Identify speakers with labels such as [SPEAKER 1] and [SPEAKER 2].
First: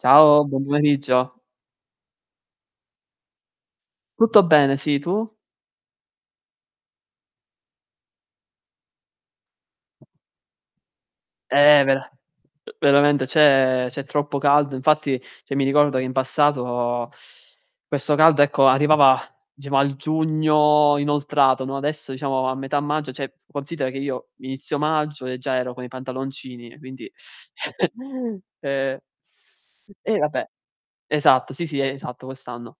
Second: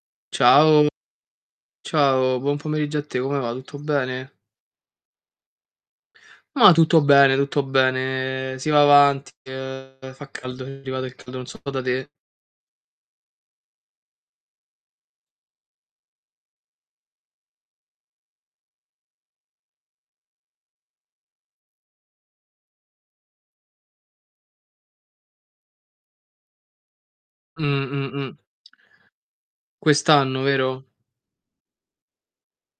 [SPEAKER 1] Ciao, buon
[SPEAKER 2] Ciao.
[SPEAKER 1] pomeriggio.
[SPEAKER 2] Ciao buon pomeriggio a te come va? Tutto bene?
[SPEAKER 1] Tutto bene, sì, tu?
[SPEAKER 2] Mah, tutto bene tutto bene, si va avanti, uhm, fa caldo, è arrivato il caldo, non so da
[SPEAKER 1] Eh, vera
[SPEAKER 2] te.
[SPEAKER 1] veramente c'è c'è troppo caldo. Infatti, cioè, mi ricordo che in passato, questo caldo, ecco, arrivava, diciamo, al giugno inoltrato, no, adesso, diciamo a metà maggio cioè considera che io, inizio maggio, e già ero con i pantaloncini, e quindi
[SPEAKER 2] Mh. Mh. Mh.
[SPEAKER 1] E Eh,
[SPEAKER 2] Quest'anno
[SPEAKER 1] vabbè
[SPEAKER 2] vero?
[SPEAKER 1] Esatto, sì, sì, esatto, quest'anno.